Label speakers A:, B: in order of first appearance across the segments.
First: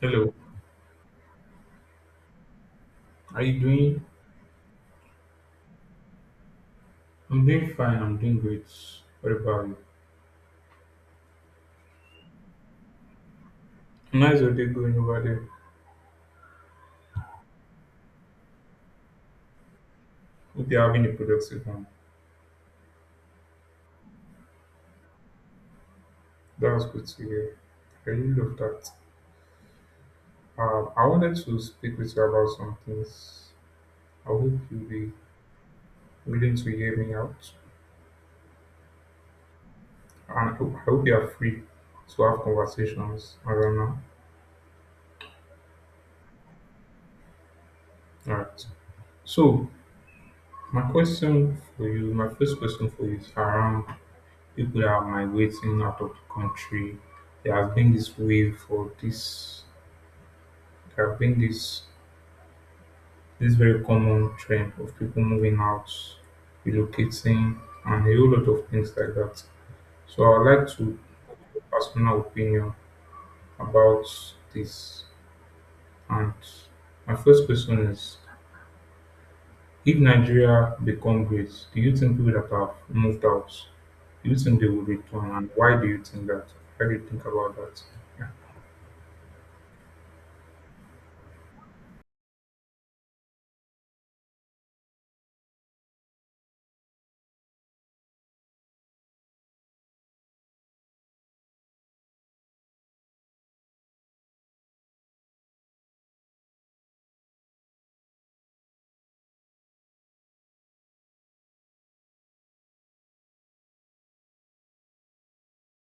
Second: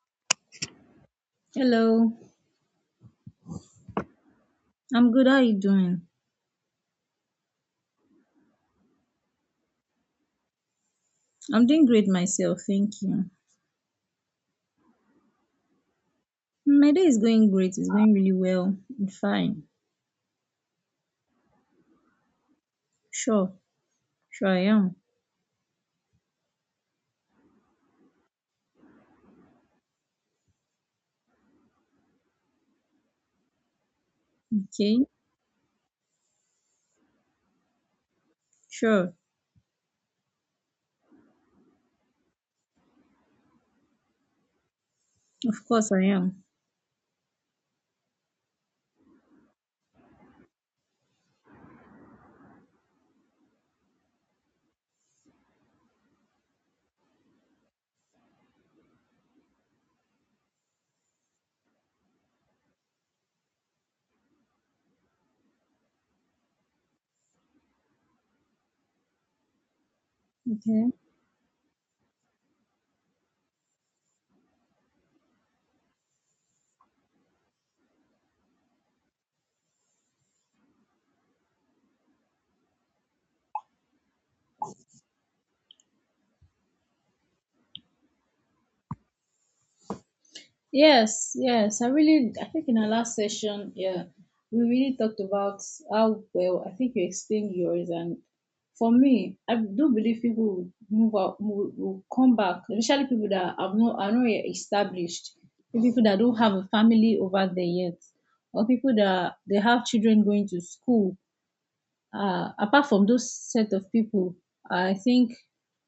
A: Hello,
B: Hello,
A: how you doing?
B: I'm good. How are you doing?
A: I'm doing fine, I'm doing great. What about you?
B: I'm doing great myself, thank you.
A: Nice your day going over there.
B: My day is going great. It's going really well. I'm fine.
A: Hope you're having a productive one.
B: Sure, sure I am.
A: That was good to hear. I really love that. I wanted to speak with you about some things. I hope you'll
B: Okay,
A: be willing to hear me out.
B: sure.
A: And I hope you are free to have conversations I around now.
B: Of course I am.
A: Alright. So my question for you, my first question for you is around people are migrating out of the country. There has been this wave for this. There have been this very common trend of people moving out, relocating, and a whole lot of things like that. So I would like
B: Okay.
A: to get personal opinion about this. And my first question is: if Nigeria become great, do you think people that have moved out, do you think they will return, and why do you think that? How do you think about that? Yeah,
B: Yes, yes. I think in our last session, yeah, we really talked about how well I think you explained yours. And for me, I do believe people will move out, will come back, especially people that have not, are not yet established, the people that don't have a family over there yet, or people that they have children going to school, apart from those set of people, I think,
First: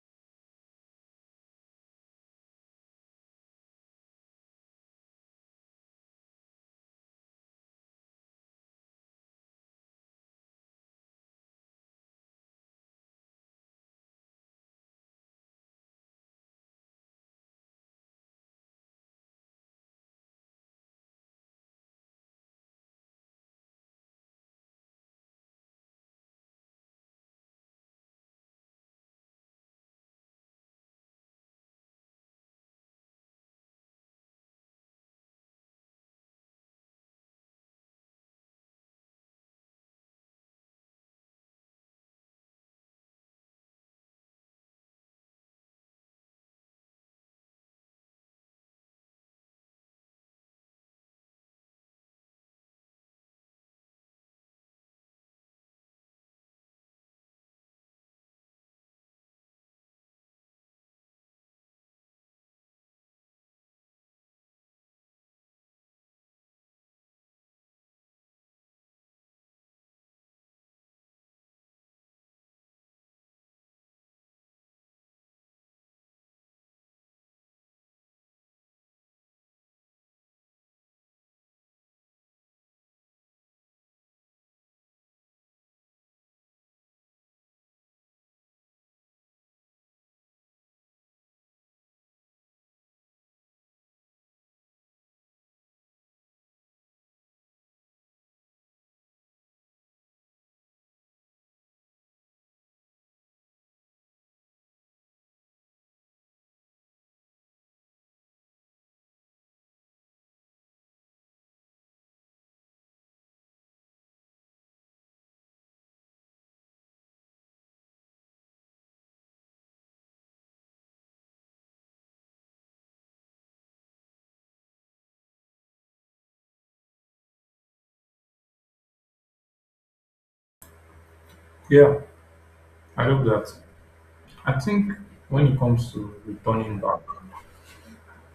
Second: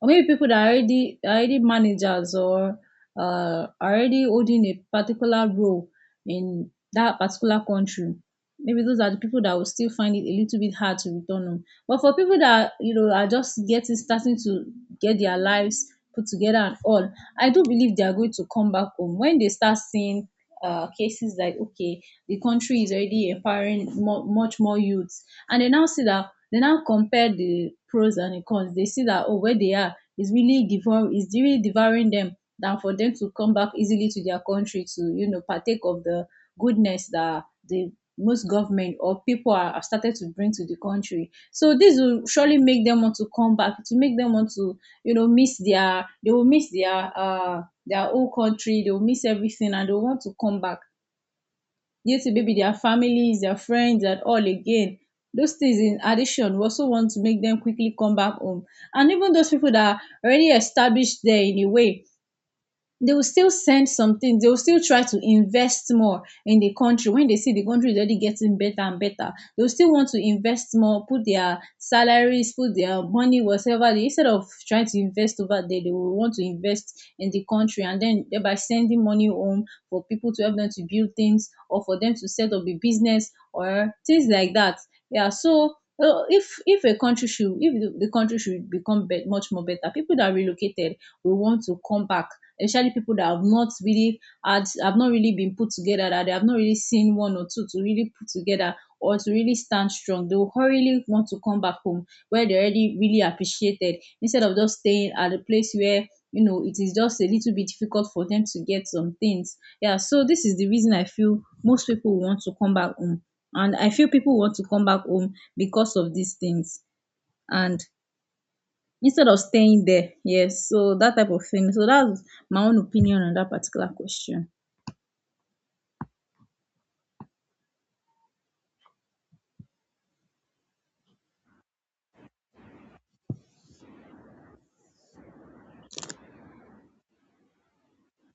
B: or maybe people that are already managers or are already holding a particular role in that particular country. Maybe those are the people that will still find it a little bit hard to return home. But for people that you know are just getting starting to get their lives put together and all, I do believe they are going to come back home when they start seeing cases like, okay, the country is already empowering much more youth, and they now see that they now compare the pros and the cons. They see that, oh, where they are is really devour is really devouring them than for them to come back easily to their country to, you know, partake of the goodness that the most government or people are started to bring to the country. So this will surely make them want to come back, to make them want to, you know, miss their they will miss their whole country, they will miss everything, and they will want to come back due to maybe their families, their friends, and all again. Those things in addition, we also want to make them quickly come back home. And even those people that are already established there in a way, they will still send something. They will still try to invest more in the country when they see the country is already getting better and better. They will still want to invest more, put their salaries, put their money, whatever. Instead of trying to invest over there, they will want to invest in the country and then thereby sending money home for people to help them to build things or for them to set up a business or things like that. Yeah, so if a country should if the, the country should become bet much more better, people that relocated will want to come back, especially people that have not really had have not really been put together, that they have not really seen one or two to really put together or to really stand strong. They will hurriedly want to come back home where they're already really appreciated, instead of just staying at a place where, you know, it is just a little bit difficult for them to get some things. Yeah, so this is the reason I feel most people want to come back home, and I feel people want to come back home because of these things, and instead of staying there. Yes, so that type of thing. So that's my own opinion on that particular question.
A: yeah, I love that. I think when it comes to returning back,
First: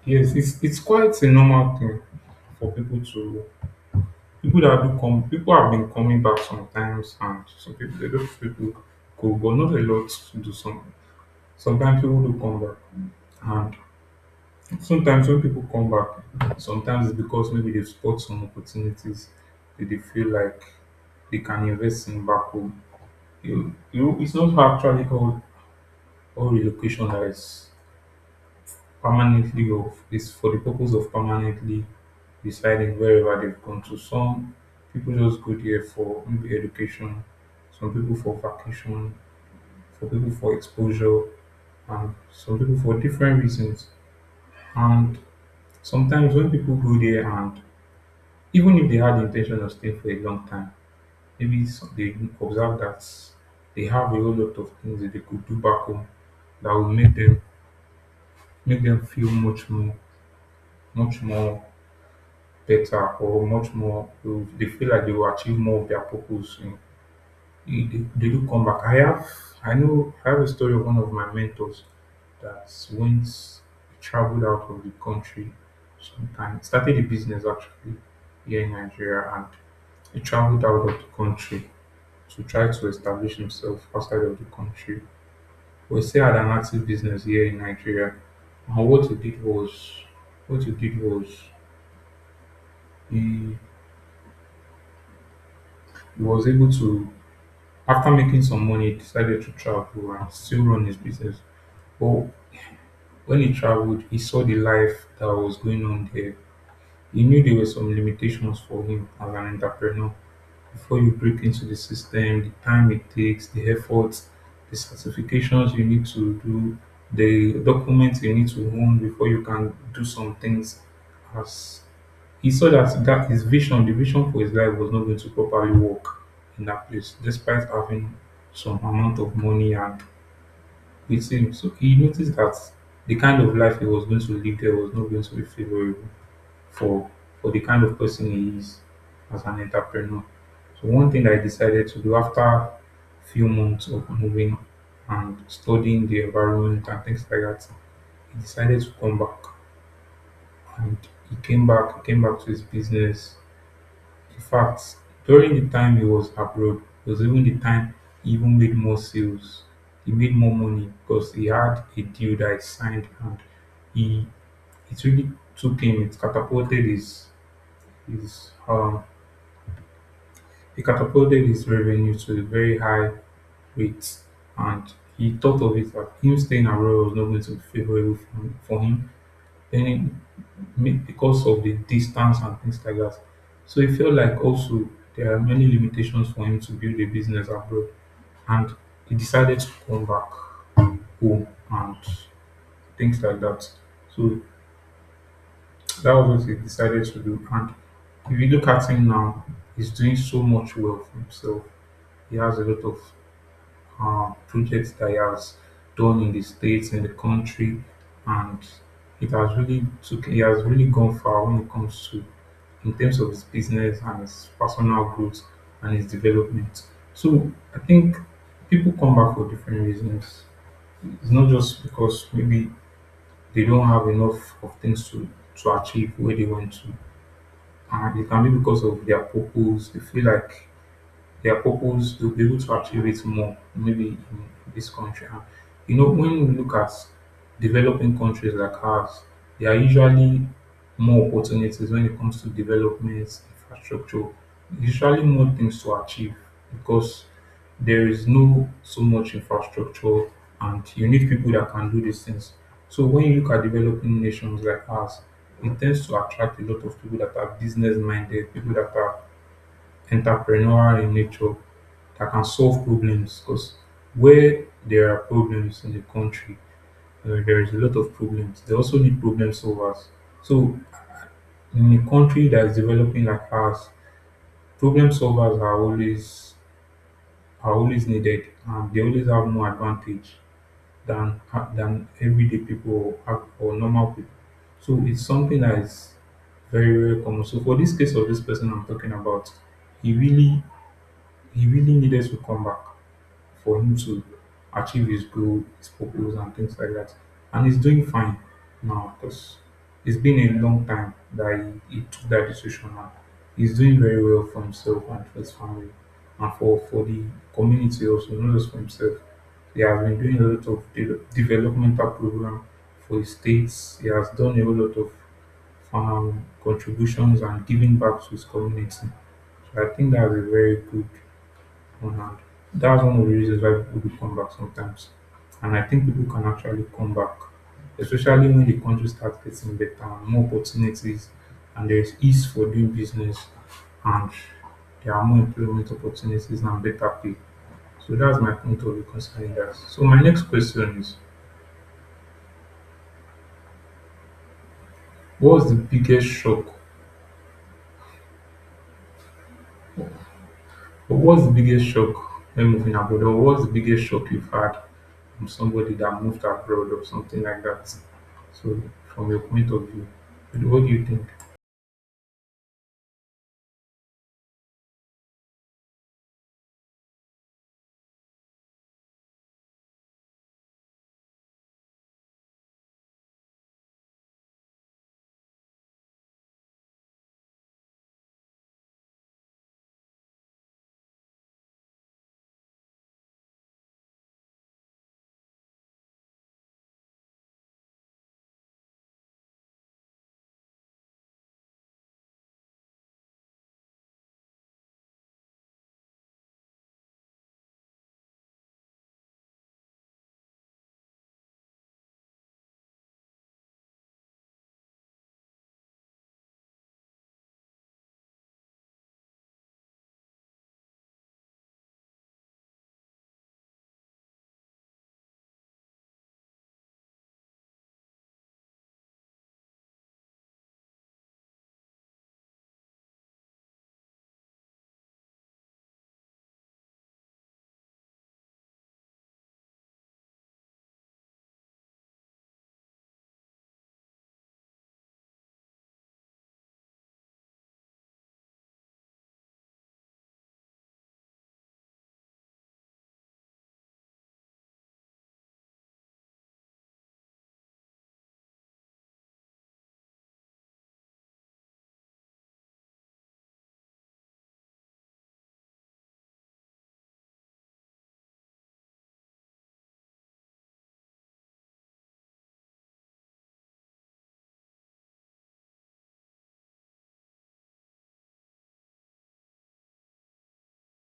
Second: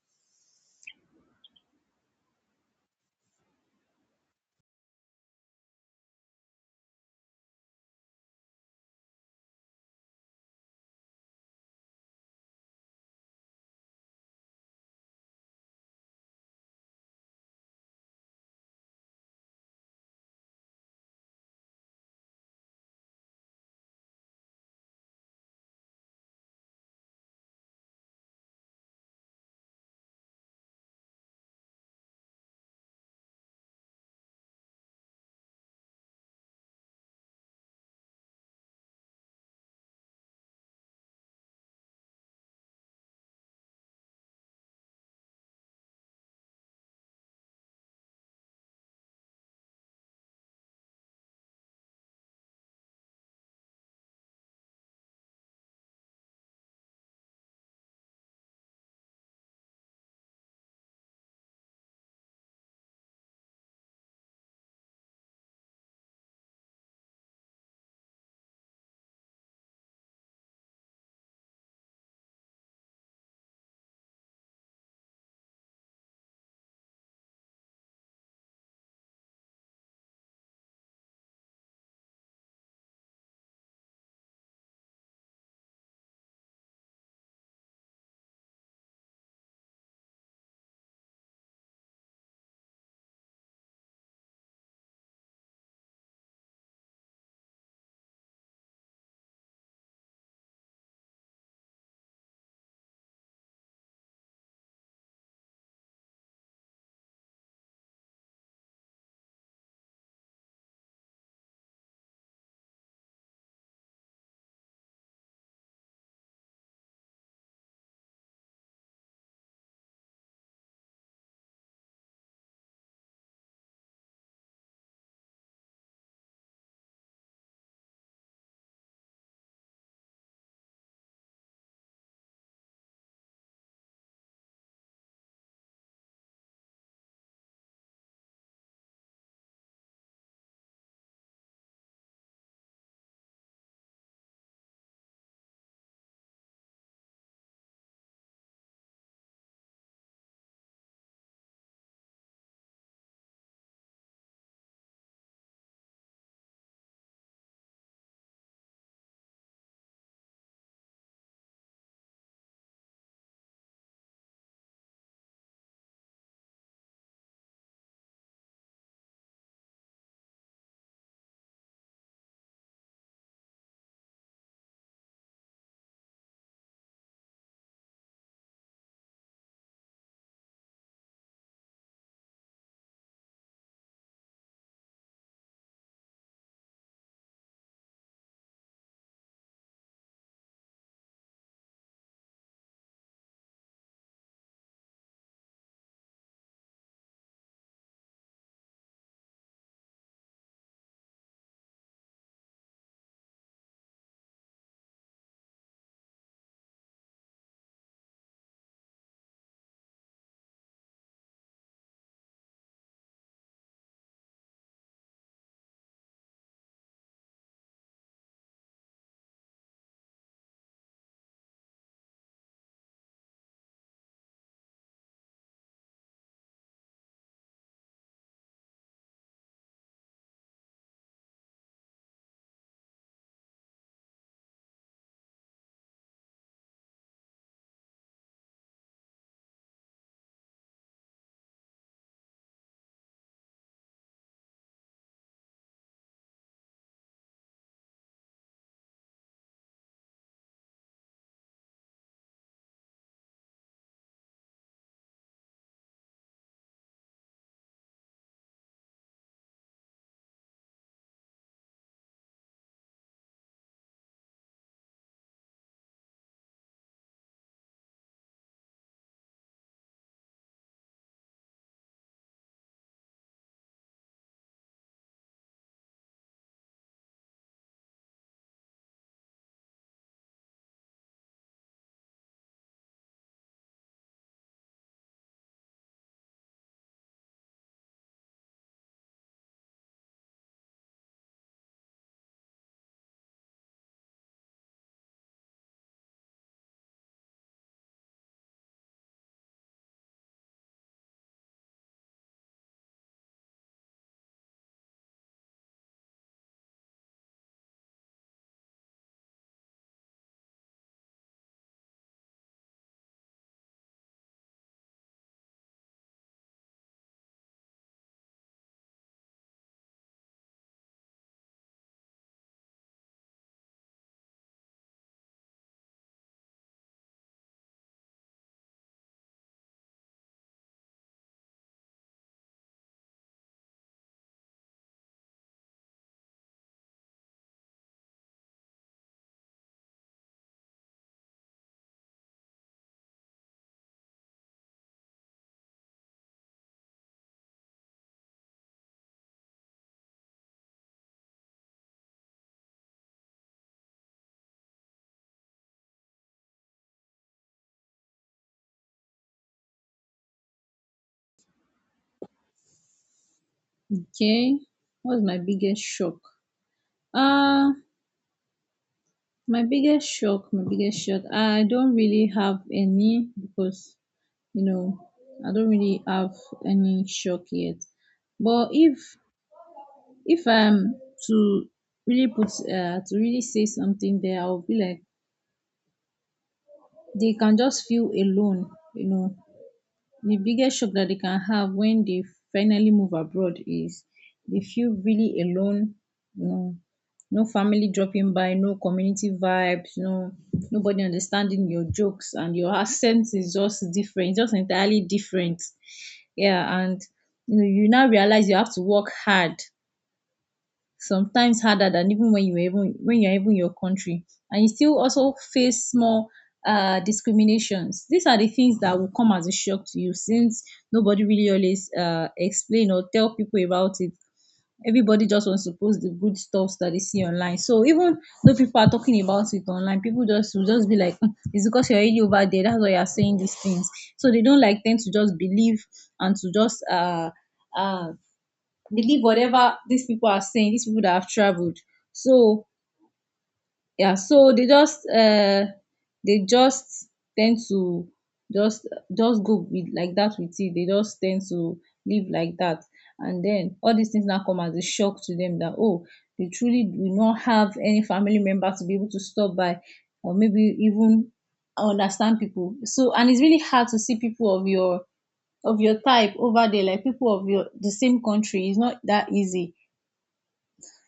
A: yes, it's quite a normal thing for people to people that do come people have been coming back sometimes and some people a lot of people go but not a lot to do some sometimes people do come back and sometimes when people come back sometimes it's because maybe they've spot some opportunities that they feel like they can invest in back home. It's not actually all relocation that is permanently of is for the purpose of permanently residing wherever they've gone to. Some people just go there for maybe education, some people for vacation, for people for exposure, and some people for different reasons. And sometimes when people go there and even if they had the intention of staying for a long time, maybe they observe that they have a whole lot of things that they could do back home that will make them feel much more better or much more they feel like they will achieve more of their purpose you know. They do come back. I have I know I have a story of one of my mentors that went traveled out of the country sometime started a business actually here in Nigeria, and he traveled out of the country to try to establish himself outside of the country. We still had an active business here in Nigeria, and what he did was he, he was able to after making some money, he decided to travel and still run his business. But when he traveled, he saw the life that was going on there. He knew there were some limitations for him as an entrepreneur. Before you break into the system, the time it takes, the effort, the certifications you need to do, the documents you need to own before you can do some things as he saw that his vision, the vision for his life, was not going to properly work in that place, despite having some amount of money and with him. So he noticed that the kind of life he was going to live there was not going to be favorable for for the kind of person he is as an entrepreneur. So one thing I decided to do after few months of moving and studying the environment and things like that, he decided to come back. And he came back to his business. In fact, during the time he was abroad it was even the time he even made more sales. He made more money because he had a deal that he signed and he it really took him, it catapulted his it catapulted his revenue to a very high rate, and he thought of it that him staying abroad was not going to be favorable for him. Then it, because of the distance and things like that. So he felt like also there are many limitations for him to build a business abroad. And he decided to come back home and things like that. So that was what he decided to do. And if you look at him now, he's doing so much well for himself. He has a lot of projects that he has done in the states, in the country, and it has really took. He has really gone far when it comes to in terms of his business and his personal growth and his development. So I think people come back for different reasons. It's not just because maybe they don't have enough of things to achieve where they want to. And it can be because of their purpose. They feel like their purpose, they'll be able to achieve it more, maybe in this country. And, you know, when we look at developing countries like ours, there are usually more opportunities when it comes to development, infrastructure, usually more things to achieve because there is no so much infrastructure and you need people that can do these things. So when you look at developing nations like us, it tends to attract a lot of people that are business minded, people that are entrepreneurial in nature that can solve problems because where there are problems in the country, there is a lot of problems. They also need problem solvers. So in a country that is developing like ours, problem solvers are always needed, and they always have more advantage than than everyday people or normal people. So it's something that is very common. So for this case of this person I'm talking about, he really he really needed to come back for him to achieve his goal, his purpose, and things like that. And he's doing fine now because it's been a long time that he took that decision. And he's doing very well for himself and for his family and for the community also, not just for himself. He has been doing a lot of developmental program for his states. He has done a whole lot of contributions and giving back to his community. So I think that's a very good. Mm-hmm. That was one of the reasons why people do come back sometimes. And I think people can actually come back, especially when the country starts getting better and more opportunities, and there is ease for doing business, and there are more employment opportunities and better pay. So that's my point of view concerning that. So my next question is, what was the biggest shock But what's the biggest shock when moving abroad, or what's the biggest shock you've had from somebody that moved abroad or something like that? So, from your point of view, what do you think?
B: Okay, what's my biggest shock? Uh, my biggest shock, my biggest shock. I don't really have any, because, you know, I don't really have any shock yet. But if I'm to to really say something there, I'll be like they can just feel alone. You know, the biggest shock that they can have when they finally move abroad is they feel really alone, you know, no family dropping by, no community vibes, no nobody understanding your jokes, and your accent is just different, just entirely different. Yeah, and you now realize you have to work hard, sometimes harder than even when you're even in your country, and you still also face more discriminations. These are the things that will come as a shock to you, since nobody really always explain or tell people about it. Everybody just wants to post the good stuff that they see online. So even though people are talking about it online, people just will just be like, "Mm, it's because you're already over there. That's why you're saying these things." So they don't like them to just and to just uh, uh, believe whatever these people are saying, these people that have traveled. So yeah, so they just tend to just just go with like that with it. They just tend to live like that. And then all these things now come as a shock to them that, oh, they truly do not have any family member to be able to stop by, or maybe even understand people. So, and it's really hard to see people of your type over there, like people of your the same country. It's not that easy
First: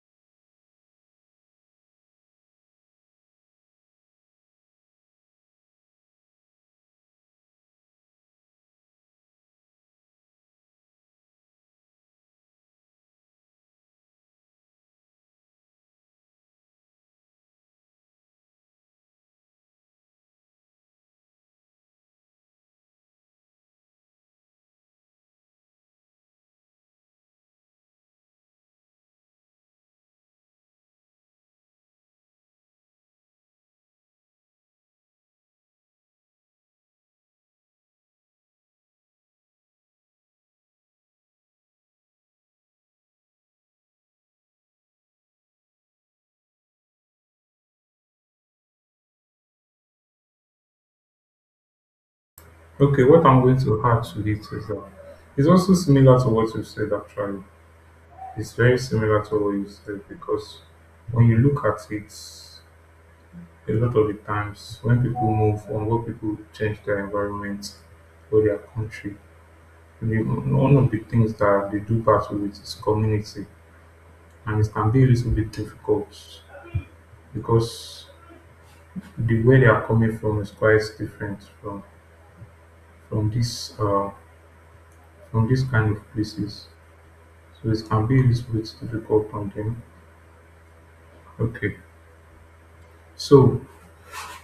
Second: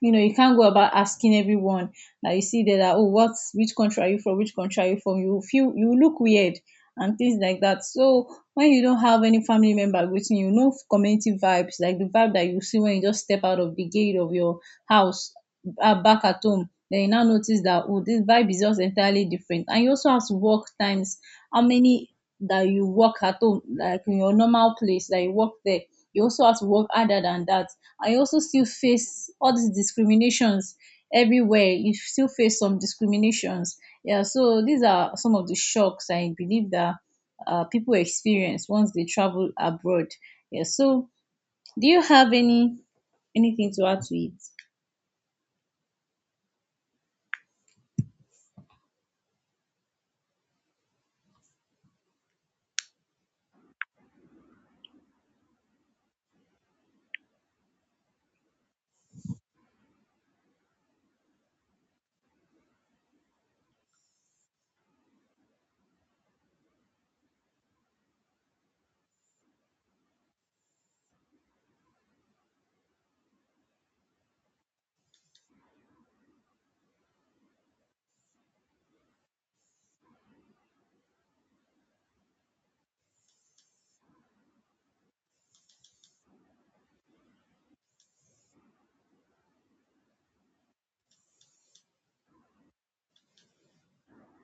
B: you know, You can't go about asking everyone that you see there that, oh, which country are you from? Which country are you from? You look weird and things like that. So when you don't have any family member with you, community vibes, like the vibe that you see when you just step out of the gate of your house, back at home. Then you now notice that, oh, this vibe is just entirely different. And you also have to work times. How many that you work at home, like in your normal place that you work there. You also have to work harder than that. I also still face all these discriminations everywhere. You still face some discriminations. Yeah, so these are some of the shocks I believe that people experience once they travel abroad. Yeah, so do you have anything to add to it?
A: Okay, what I'm going to add to it is that it's also similar to what you said actually. It's very similar to what you said because when you look at it, a lot of the times when people move or when people change their environment or their country, the, one of the things that they do battle with is community and it can be a little bit difficult because the way they are coming from is quite different from this uh from this kind of places. So it can be a little bit difficult on them. Okay. So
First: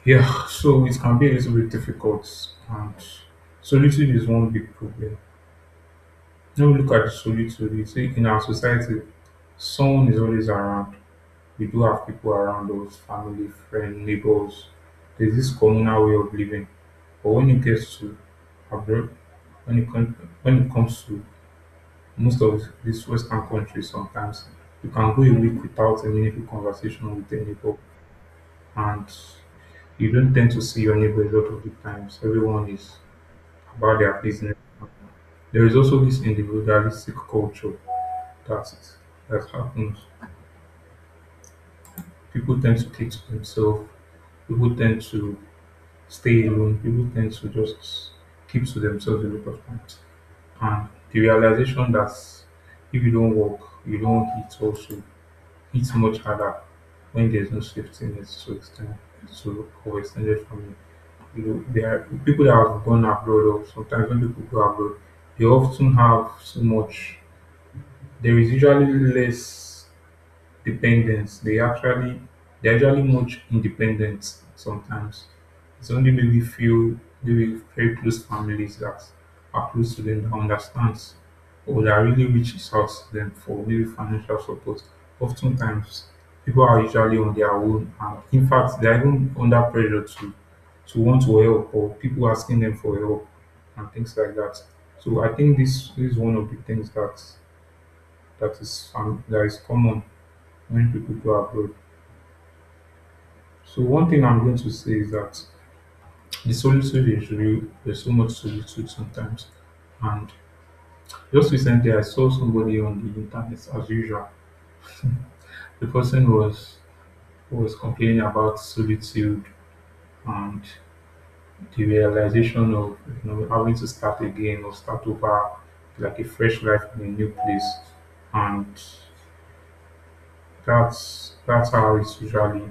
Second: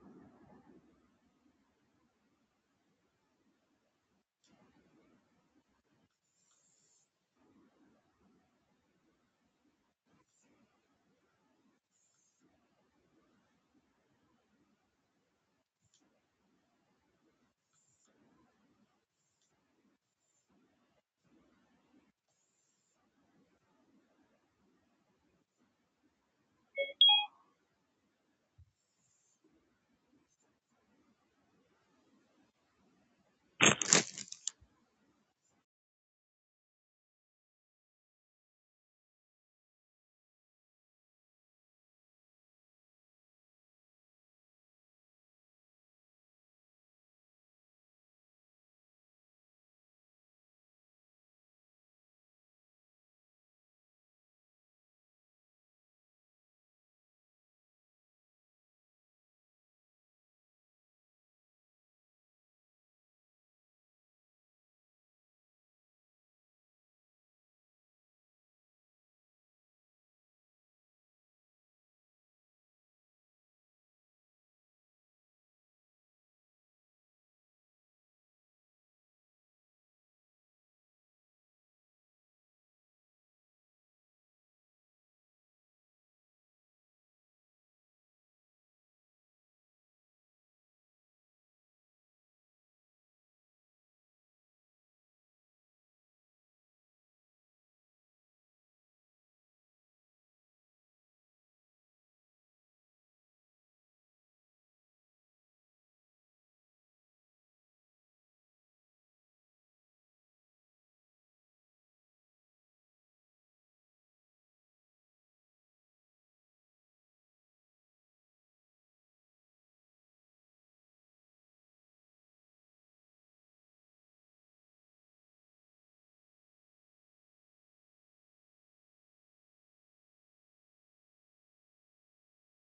A: yeah, so it can be a little bit difficult and solitude is one big problem. Now we look at solitude, you see in our society someone is always around. We do have people around us, family, friend, neighbors. There's this communal way of living. But when it gets to abroad, when it, com- when it comes to most of these Western countries, sometimes you can go a week without a meaningful conversation with a neighbor, and you don't tend to see your neighbor a lot of the times. Everyone is about their business. There is also this individualistic culture that that happens. People tend to keep to themselves. People tend to stay alone, people tend to just keep to themselves a lot of times. And the realization that if you don't work, you don't hit also hits much harder when there's no safety net to extend to or extended family. You know, there are people that have gone abroad or sometimes when people go abroad, they often have so much there is usually less dependence. They actually they're actually much independent sometimes. It's only maybe few, maybe very close families that are close to them that understands or that really reaches out to them for maybe financial support. Oftentimes people are usually on their own and in fact they're even under pressure to want to help or people asking them for help and things like that. So I think this, is one of the things that that is common when people go abroad. So one thing I'm going to say is that the solitude is real. There's so much solitude sometimes. And just recently, I saw somebody on the internet as usual. The person was complaining about solitude and the realization of having to start again or start over like a fresh life in a new place. And that's how it's usually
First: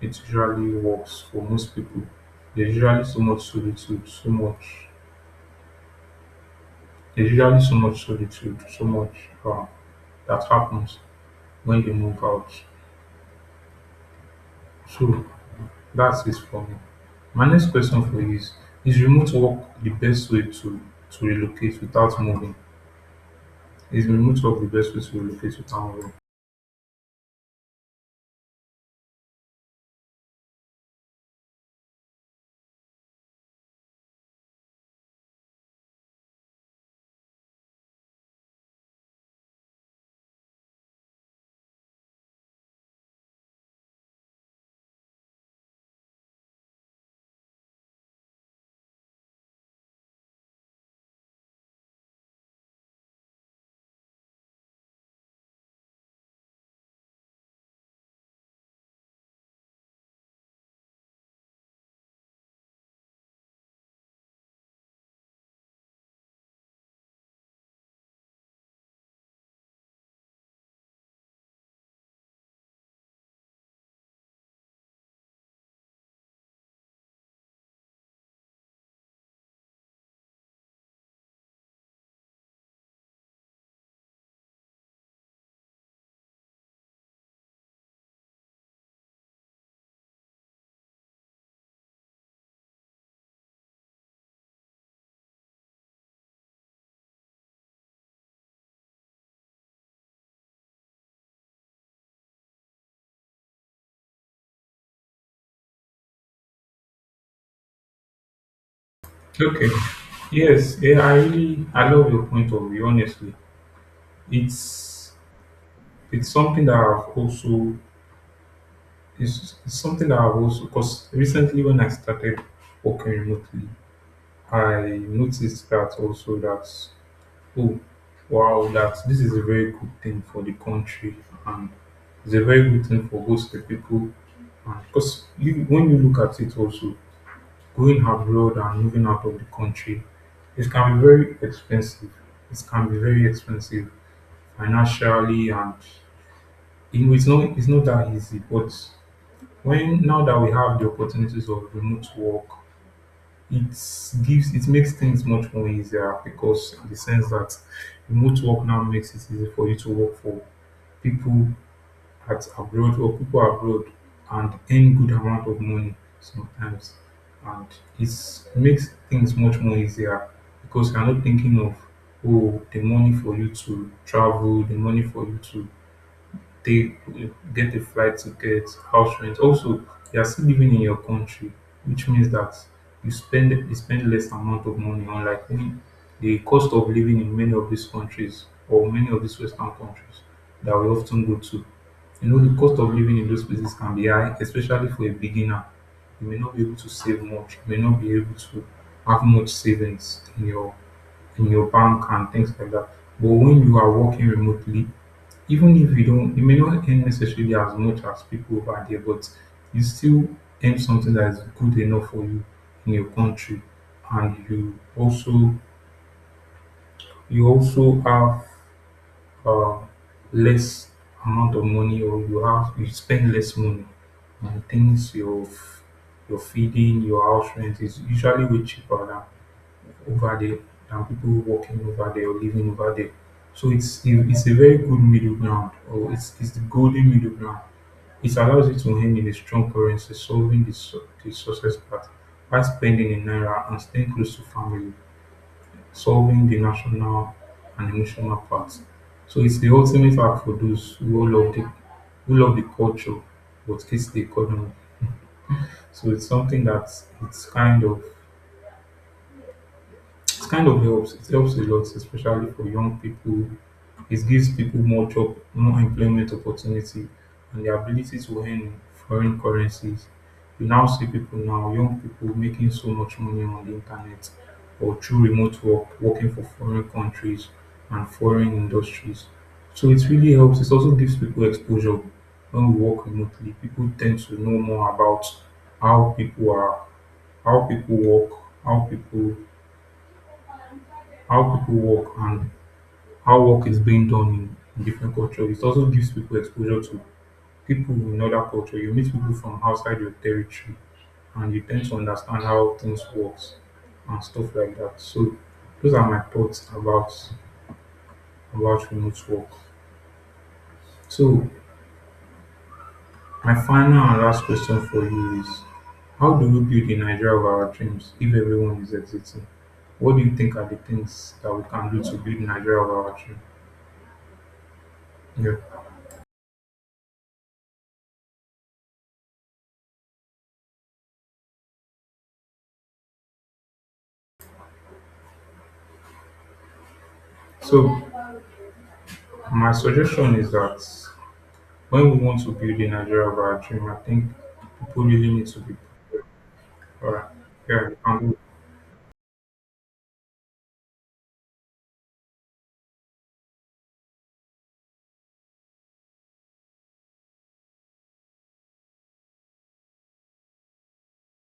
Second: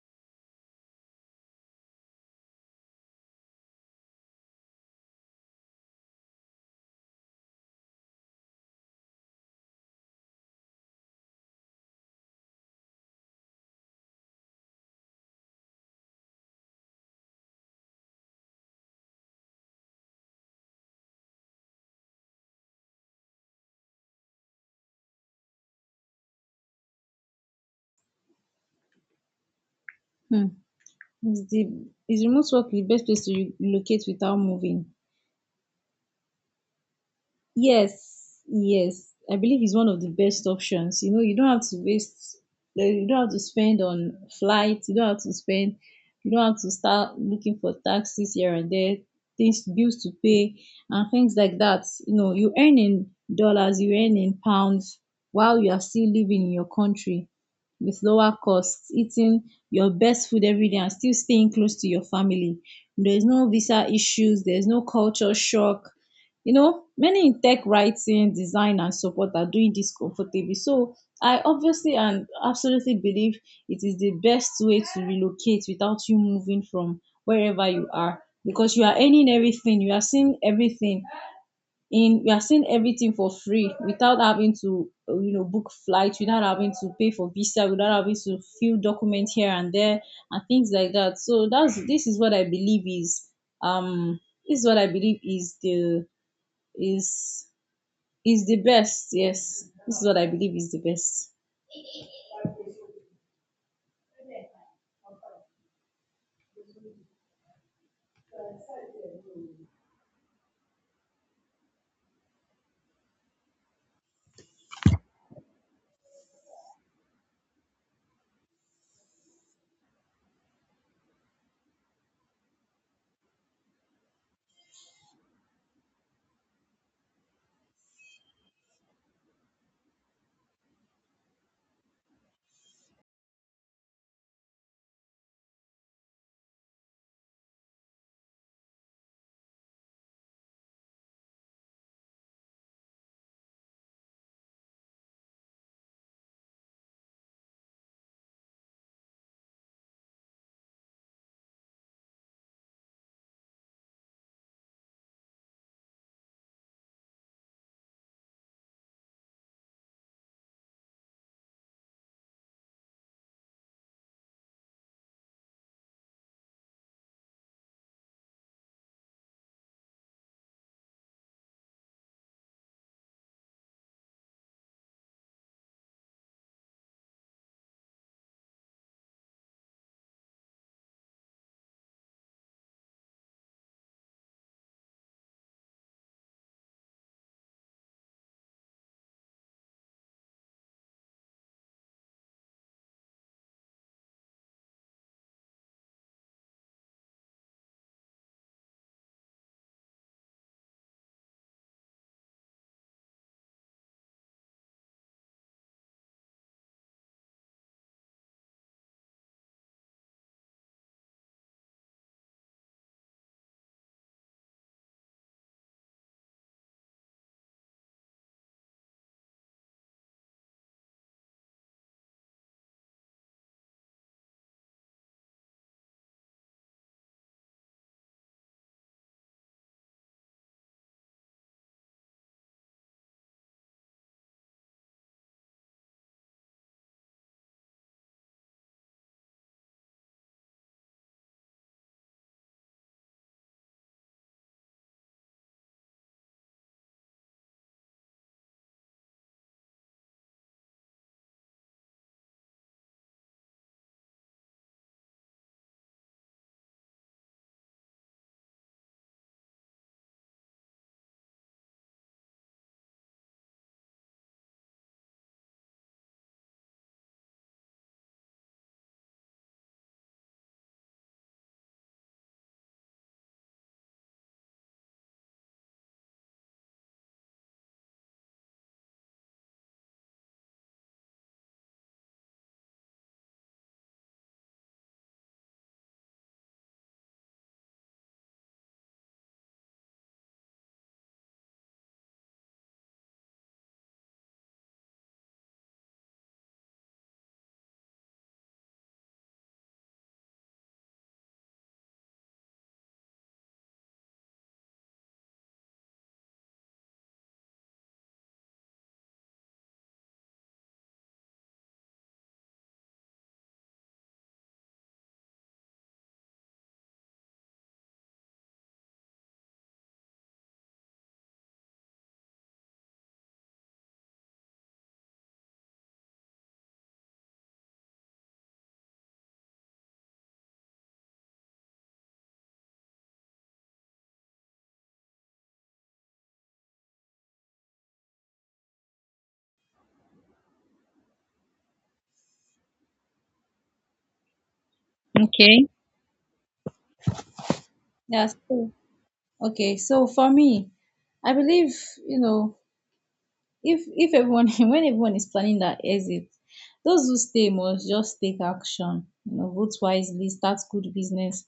A: it usually works for most people. There's usually so much solitude, so much. There's usually so much solitude, so much um, that happens when you move out. So that's it for me. My next question for you is remote work the best way to relocate without moving? Is remote work the best way to relocate without moving?
B: Hmm. Is the is remote work the best place to relocate without moving? Yes, yes. I believe it's one of the best options. You know, you don't have to waste, you don't have to spend on flights, you don't have to spend, you don't have to start looking for taxes here and there, things, bills to pay, and things like that. You know, you earn in dollars, you earn in pounds while you are still living in your country with lower costs, eating your best food every day, and still staying close to your family. There's no visa issues, there's no culture shock. Many in tech, writing, design, and support are doing this comfortably. So I obviously and absolutely believe it is the best way to relocate without you moving from wherever you are, because you are earning everything, you are seeing everything in you are seeing everything for free without having to book flights, without having to pay for visa, without having to fill documents here and there and things like that. So that's this is what I believe is um this is what I believe is is the best. Yes, this is what I believe is the best.
A: Okay. Yes, yeah, I love your point of view. Honestly, it's it's something that I've also. It's something that I've also, because recently when I started working remotely, I noticed that also that, oh, wow, that this is a very good thing for the country and it's a very good thing for both the people. And because you, when you look at it also, going abroad and moving out of the country, it can be very expensive. It can be very expensive financially and it's not that easy, but when now that we have the opportunities of remote work, it gives it makes things much more easier because in the sense that remote work now makes it easy for you to work for people at abroad or people abroad and earn good amount of money sometimes. And it makes things much more easier because you're not thinking of oh the money for you to travel, the money for you to they get a flight ticket, house rent. Also, you are still living in your country, which means that you spend less amount of money. Unlike when the cost of living in many of these countries or many of these Western countries that we often go to, the cost of living in those places can be high, especially for a beginner. You may not be able to save much. You may not be able to have much savings in your bank and things like that. But when you are working remotely, even if you don't, you may not earn necessarily as much as people over there, but you still earn something that is good enough for you in your country, and you also have uh, less amount of money, or you spend less money on things your feeding, your house rent is usually way cheaper over there than people working over there or living over there. So it's a very good middle ground, or it's the golden middle ground. It allows you to earn in a strong currency, solving the success part, while spending in naira and staying close to family, solving the national and emotional part. So it's the ultimate app for those who love the culture but hates the economy. So it's something that it's kind of. It kind of helps. It helps a lot, especially for young people. It gives people more job, more employment opportunity, and the ability to earn in foreign currencies. You now see people now, young people making so much money on the internet or through remote work, working for foreign countries and foreign industries. So it really helps. It also gives people exposure when we work remotely. People tend to know more about how people are, how people work, how people how people work and how work is being done in different cultures. It also gives people exposure to people in other culture. You meet people from outside your territory and you tend to understand how things works and stuff like that. So those are my thoughts about remote work. So my final and last question for you is how do we build the Nigeria of our dreams if everyone is exiting? What do you think are the things that we can do to build Nigeria of our dreams? Yeah. So my suggestion is that when we want to build the Nigeria of our dream, I think people really need to
B: Okay.
A: be alright. Yeah, we
B: Yeah.
A: can do-.
B: So, okay. So for me, I believe you know if everyone when everyone is planning their exit, those who stay must just take action, vote wisely, start good business,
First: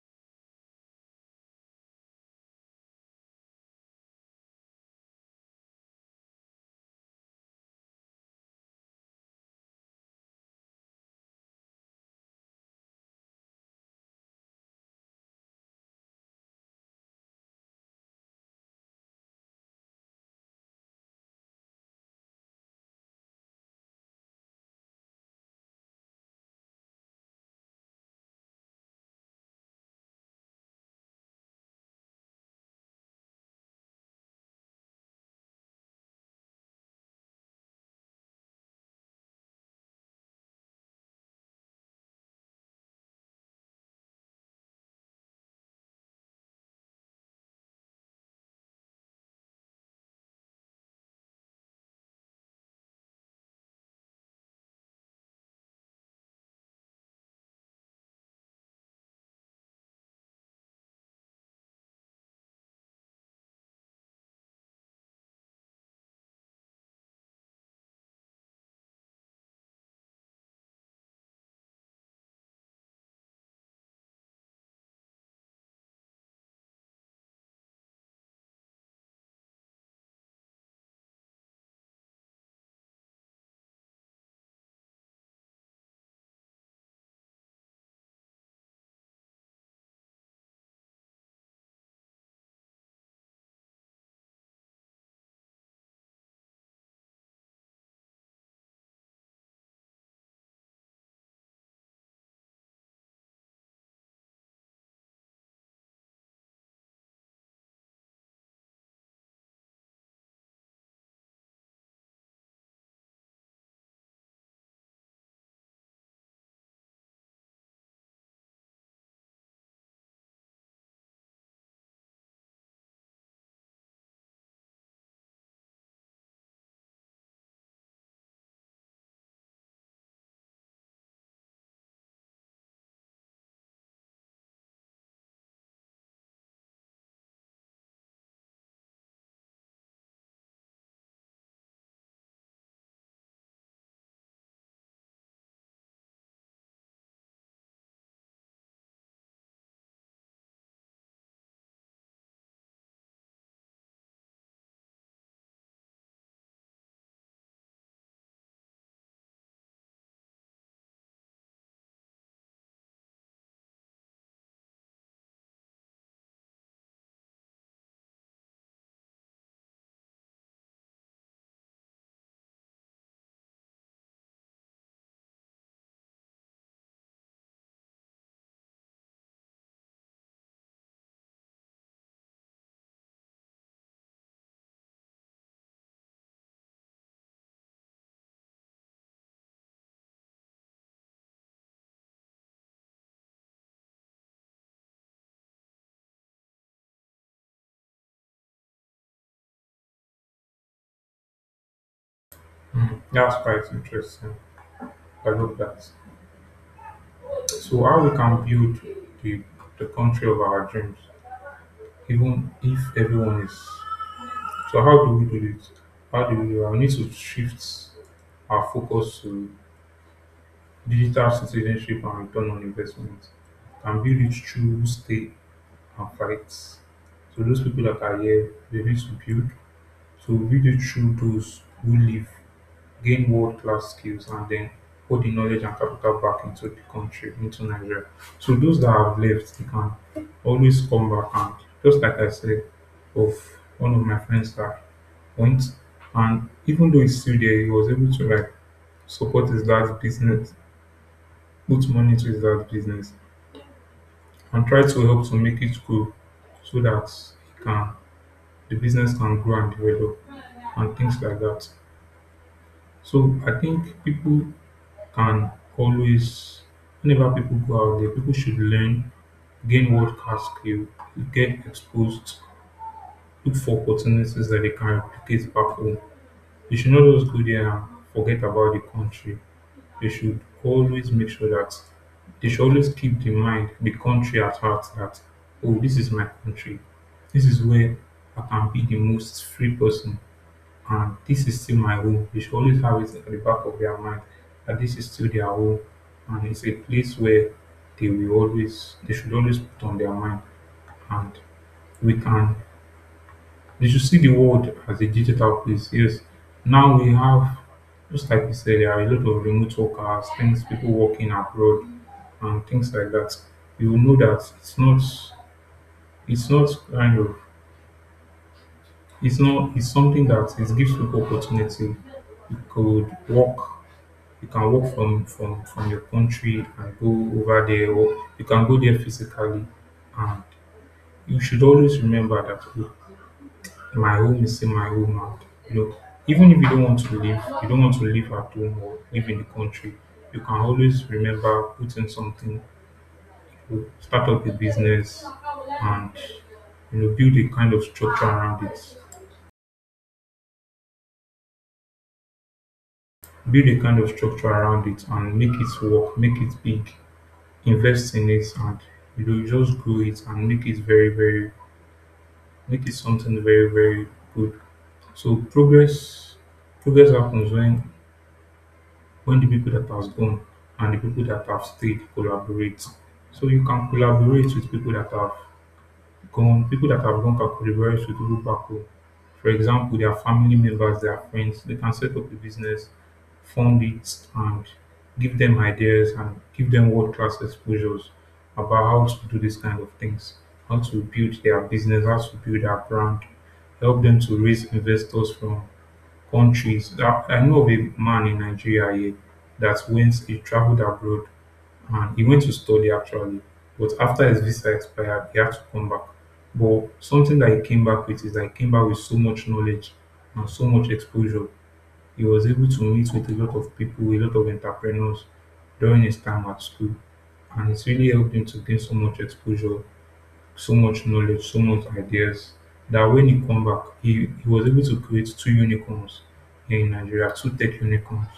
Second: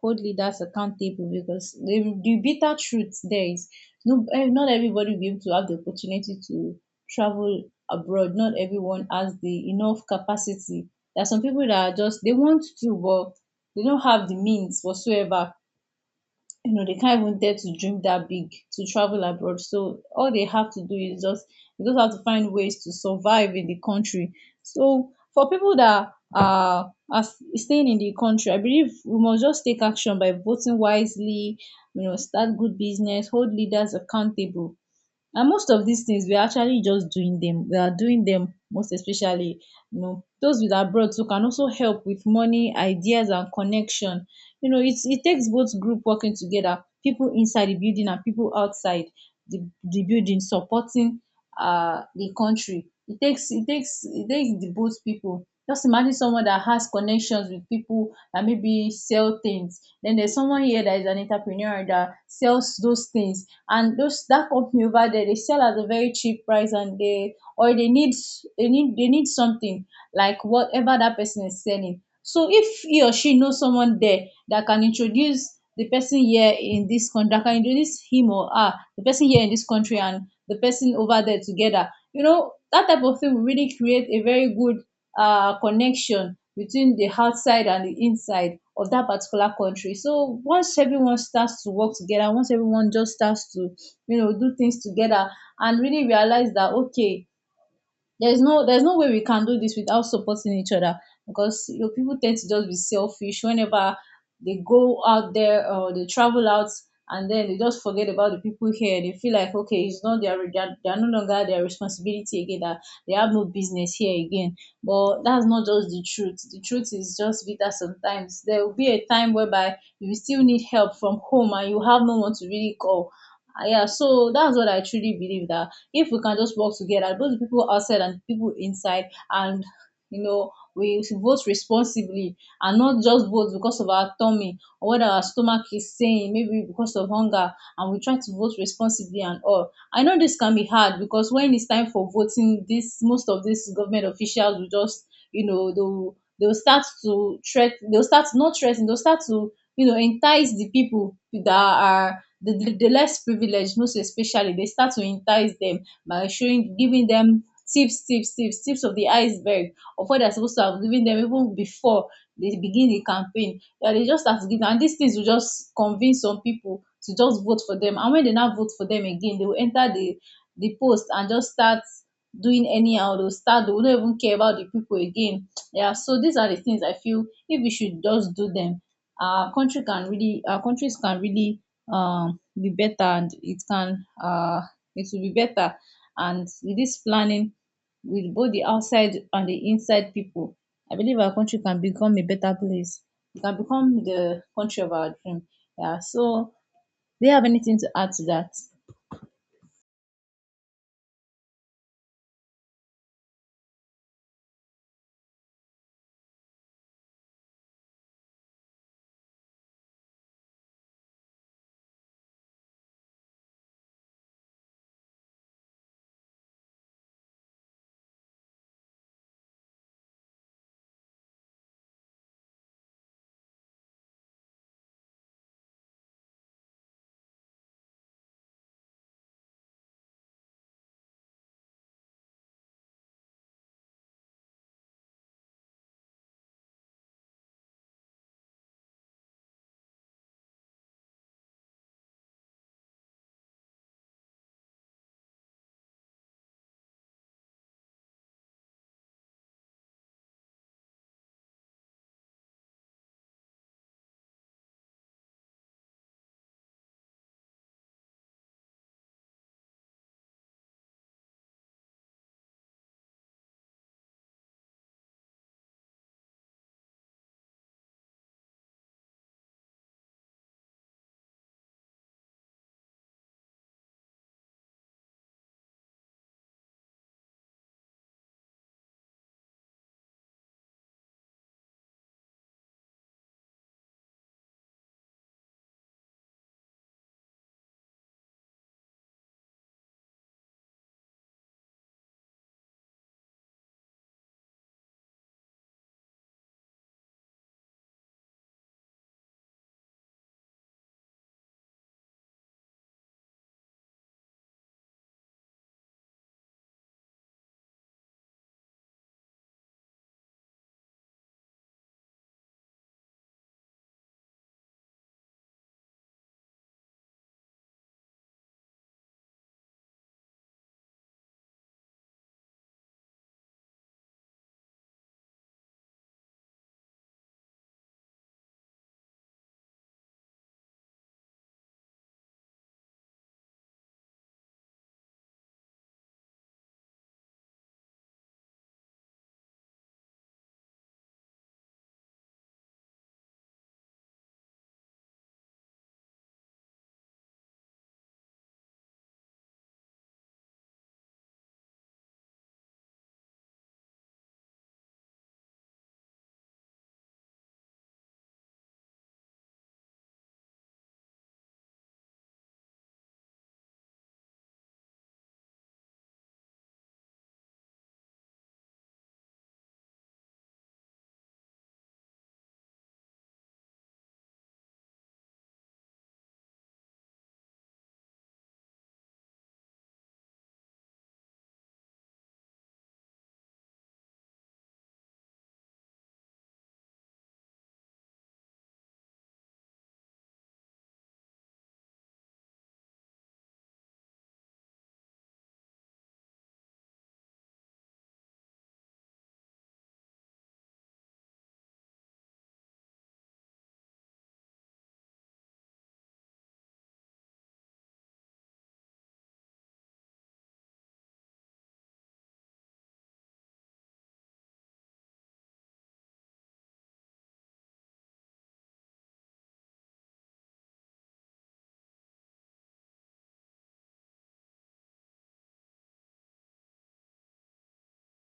B: hold leaders accountable, because the bitter truth there is no, not everybody will be able to have the opportunity to travel abroad. Not everyone has the enough capacity. There are some people that are just they want to, but they don't have the means whatsoever. They can't even dare to dream that big to travel abroad. So all they have to do is just they just have to find ways to survive in the country. So for people that are, staying in the country, I believe we must just take action by voting wisely, start good business, hold leaders accountable, and most of these things we are actually just doing them we are doing them, most especially. Those with abroad too can also help with money, ideas, and connection. It takes both group working together, people inside the building and people outside the building supporting the country. It takes the both people. Just imagine someone that has connections with people that maybe sell things, then there's someone here that is an entrepreneur that sells those things, and those that company over there, they sell at a very cheap price and they or they need something like whatever that person is selling. So if he or she knows someone there that can introduce the person here in this country, that can introduce him or her, the person here in this country and the person over there together, that type of thing will really create a very good connection between the outside and the inside of that particular country. So once everyone starts to work together, once everyone just starts to, do things together, and really realize that, okay, there's no way we can do this without supporting each other, because people tend to just be selfish whenever they go out there or they travel out, and then they just forget about the people here. They feel like, okay, it's not their they're no longer their responsibility again. That they have no business here again. But that's not just the truth. The truth is just bitter sometimes. There will be a time whereby you still need help from home and you have no one to really call. Yeah, so that's what I truly believe, that if we can just work together, both the people outside and the people inside, and we vote responsibly and not just vote because of our tummy or what our stomach is saying, maybe because of hunger, and we try to vote responsibly and all. I know this can be hard because, when it's time for voting, this most of these government officials will just, they'll start to threat, they'll start not threaten, they'll start to, entice the people that are the less privileged, most especially. They start to entice them by showing, giving them tips of the iceberg of what they're supposed to have given them even before they begin the campaign. Yeah, they just have to give them, and these things will just convince some people to just vote for them. And when they now vote for them again, they will enter the post and just start doing anyhow. They will not even care about the people again. Yeah, so these are the things I feel if we should just do them, our countries can really be better, and it will be better. And with this planning, with both the outside and the inside people, I believe our country can become a better place. It can become the country of our dream. Yeah. So, do you have anything to add to that?
A: Mhm. That's quite interesting. I love that. So how we can build the the country of our dreams, even if everyone is. So how do we do it? How do we do it? We need to shift our focus to digital citizenship and return on investment, and build it through stay and fights. So those people that are here, they need to build. So we it through those who live, gain world class skills, and then put the knowledge and capital back into the country, into Nigeria. So those that have left, they can always come back and just like I said, of one of my friends that went, and even though he's still there, he was able to like support his dad's business, put money to his dad's business, and try to help to make it grow so that he can the business can grow and develop and things like that. So I think people can always, whenever people go out there, people should learn, gain world class skill, get exposed, look for opportunities that they can replicate back home. They should not just go there and forget about the country. They should always make sure that they should always keep the mind, the country at heart that, oh, this is my country. This is where I can be the most free person and this is still my home. They should always have it at the back of their mind that this is still their home and it's a place where they should always put on their mind and we can they should see the world as a digital place. Yes. Now we have just like you said, there are a lot of remote workers, things people working abroad and things like that. You will know that it's not kind of it's not it's something that it gives people opportunity you could work you can work from your country and go over there or you can go there physically and you should always remember that, "Oh, my home is still my home and you know even if you don't want to live at home or live in the country you can always remember putting something to start up a business and you know build a kind of structure around it and make it work make it big invest in it and you know just grow it and make it very very make it something very very good so progress happens when the people that has gone and the people that have stayed collaborate so you can collaborate with people that have common, people that have gone back to the very suitable people. For example, their family members, their friends, they can set up a business, fund it, and give them ideas and give them world class exposures about how to do these kind of things, how to build their business, how to build their brand, help them to raise investors from countries. I know of a man in Nigeria here that once he traveled abroad and he went to study actually. But after his visa expired, he had to come back. But something that he came back with is that he came back with so much knowledge and so much exposure. He was able to meet with a lot of people, a lot of entrepreneurs during his time at school, and it's really helped him to gain so much exposure so much knowledge, so much ideas that when he come back, he was able to create two unicorns here in Nigeria, two tech unicorns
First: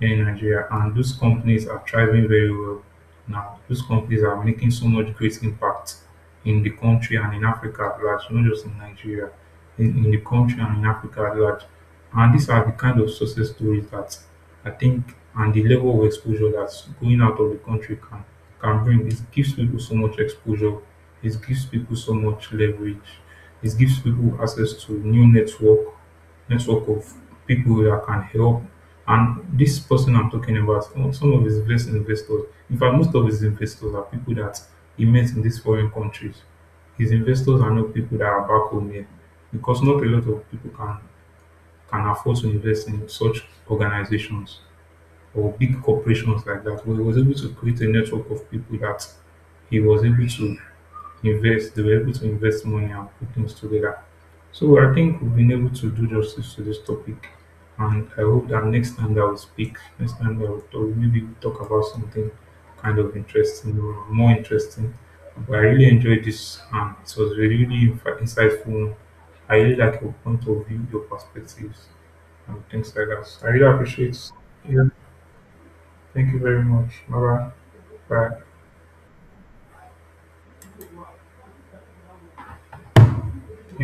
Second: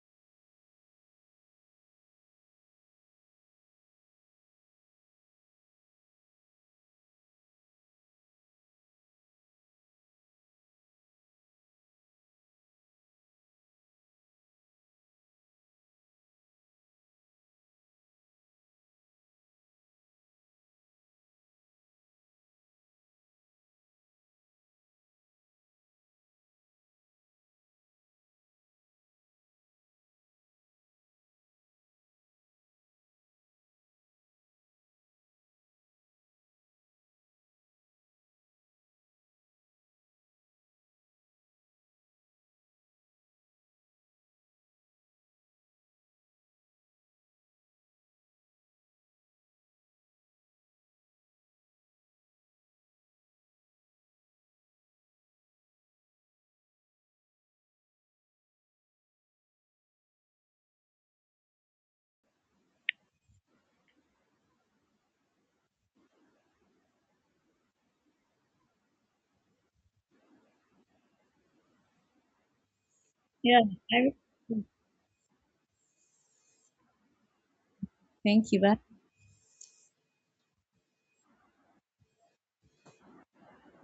A: here in Nigeria, and those companies are thriving very well now. Those companies are making so much great impact in the country and in Africa at large, not just in Nigeria, in the country and in Africa at large. And these are the kind of success stories that I think and the level of exposure that going out of the country can bring. It gives people so much exposure. It gives people so much leverage. It gives people access to new network, network of people that can help. And this person I'm talking about, some of his best investors, in fact, most of his investors are people that he met in these foreign countries. His investors are not people that are back home here because not a lot of people can afford to invest in such organizations or big corporations like that. But he was able to create a network of people that he was able to invest, they were able to invest money and put things together. So I think we've been able to do justice to this topic. And I hope that next time that we speak, next time that we talk, maybe we talk about something kind of interesting or more interesting. But I really enjoyed this and it was really, really insightful. I really like your point of view, your perspectives and things like that. I
B: Yeah.
A: really
B: I
A: appreciate. Yeah, thank you very much. Bye bye.
B: Thank you. Bye.
A: Bye.